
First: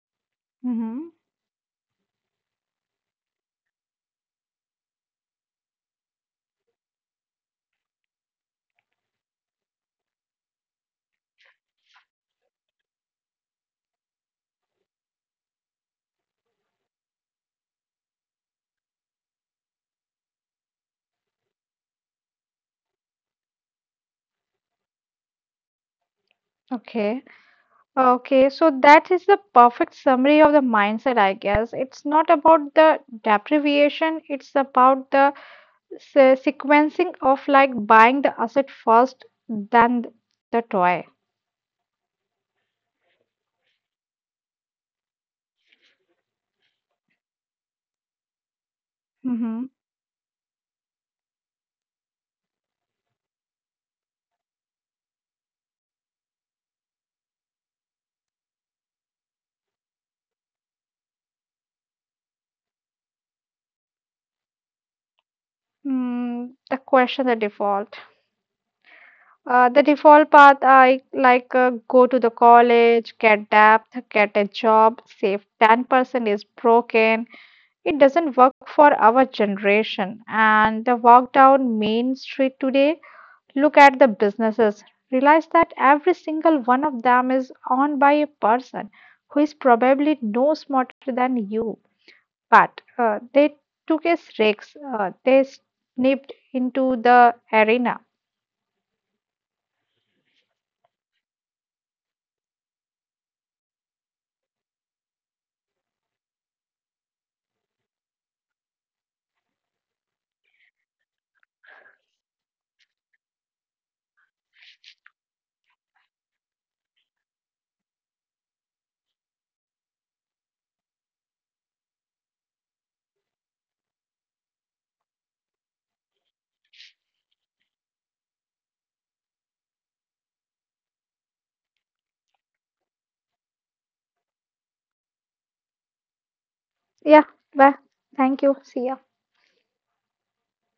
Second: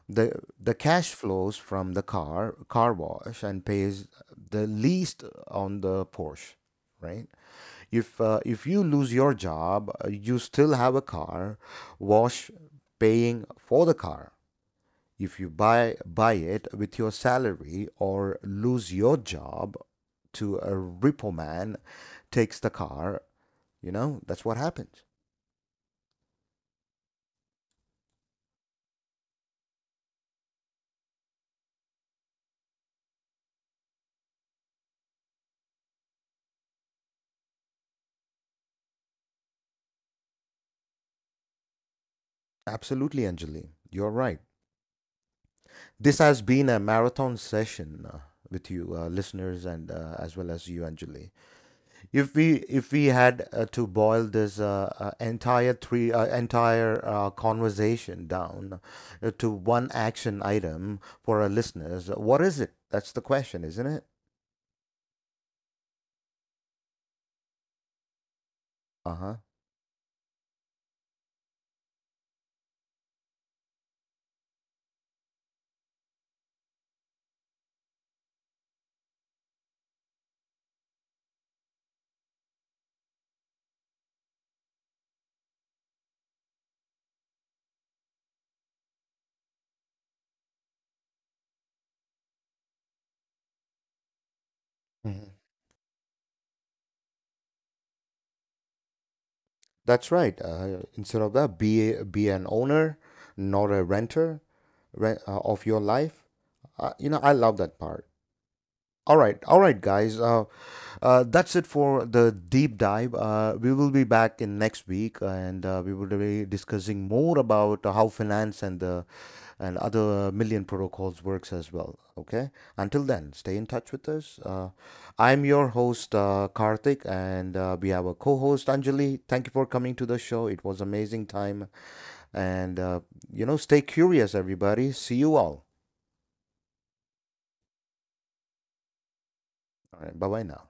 [SPEAKER 1] The
[SPEAKER 2] Okay.
[SPEAKER 1] cash flows from the car wash, and pays the least on the Porsche, right? If if you lose your job, you still have a car wash paying for the car. If you buy it with your salary or lose your job, to a repo man, takes the car. You know, that's what happens.
[SPEAKER 2] Okay, okay, so that is the perfect summary of the mindset, I guess. It's not about the deprivation, it's about the sequencing of like buying the asset first, then the toy.
[SPEAKER 1] Absolutely, Anjali, you're right. This has been a marathon session, with you listeners,
[SPEAKER 2] Mm-hmm.
[SPEAKER 1] and as well as you, Anjali. If we had to boil this entire conversation down to one action item for our listeners, what is it? That's the question, isn't it?
[SPEAKER 2] The question, the default.
[SPEAKER 1] Uh huh.
[SPEAKER 2] The default path, I like go to the college, get debt, get a job, save 10% is broken. It doesn't work for our generation. And the walk down Main Street today, look at the businesses, realize that every single one of them is owned by a person who is probably no smarter than you. But they took a risk,
[SPEAKER 1] Mhm.
[SPEAKER 2] they snipped into the arena.
[SPEAKER 1] That's right. Instead of that, be an owner, not a renter, of your life. You know, I love that part. All right, guys. That's it for the deep dive. We will be back in next week, and we will be discussing more about how finance and the and other million protocols works as well. Okay. Until then, stay in touch with us. I'm your host Karthik, and we have a co-host, Anjali. Thank you for coming to the show. It was amazing time, and stay curious, everybody. See you all.
[SPEAKER 2] Yeah, bye. Thank you. See ya.
[SPEAKER 1] All right. Bye bye now.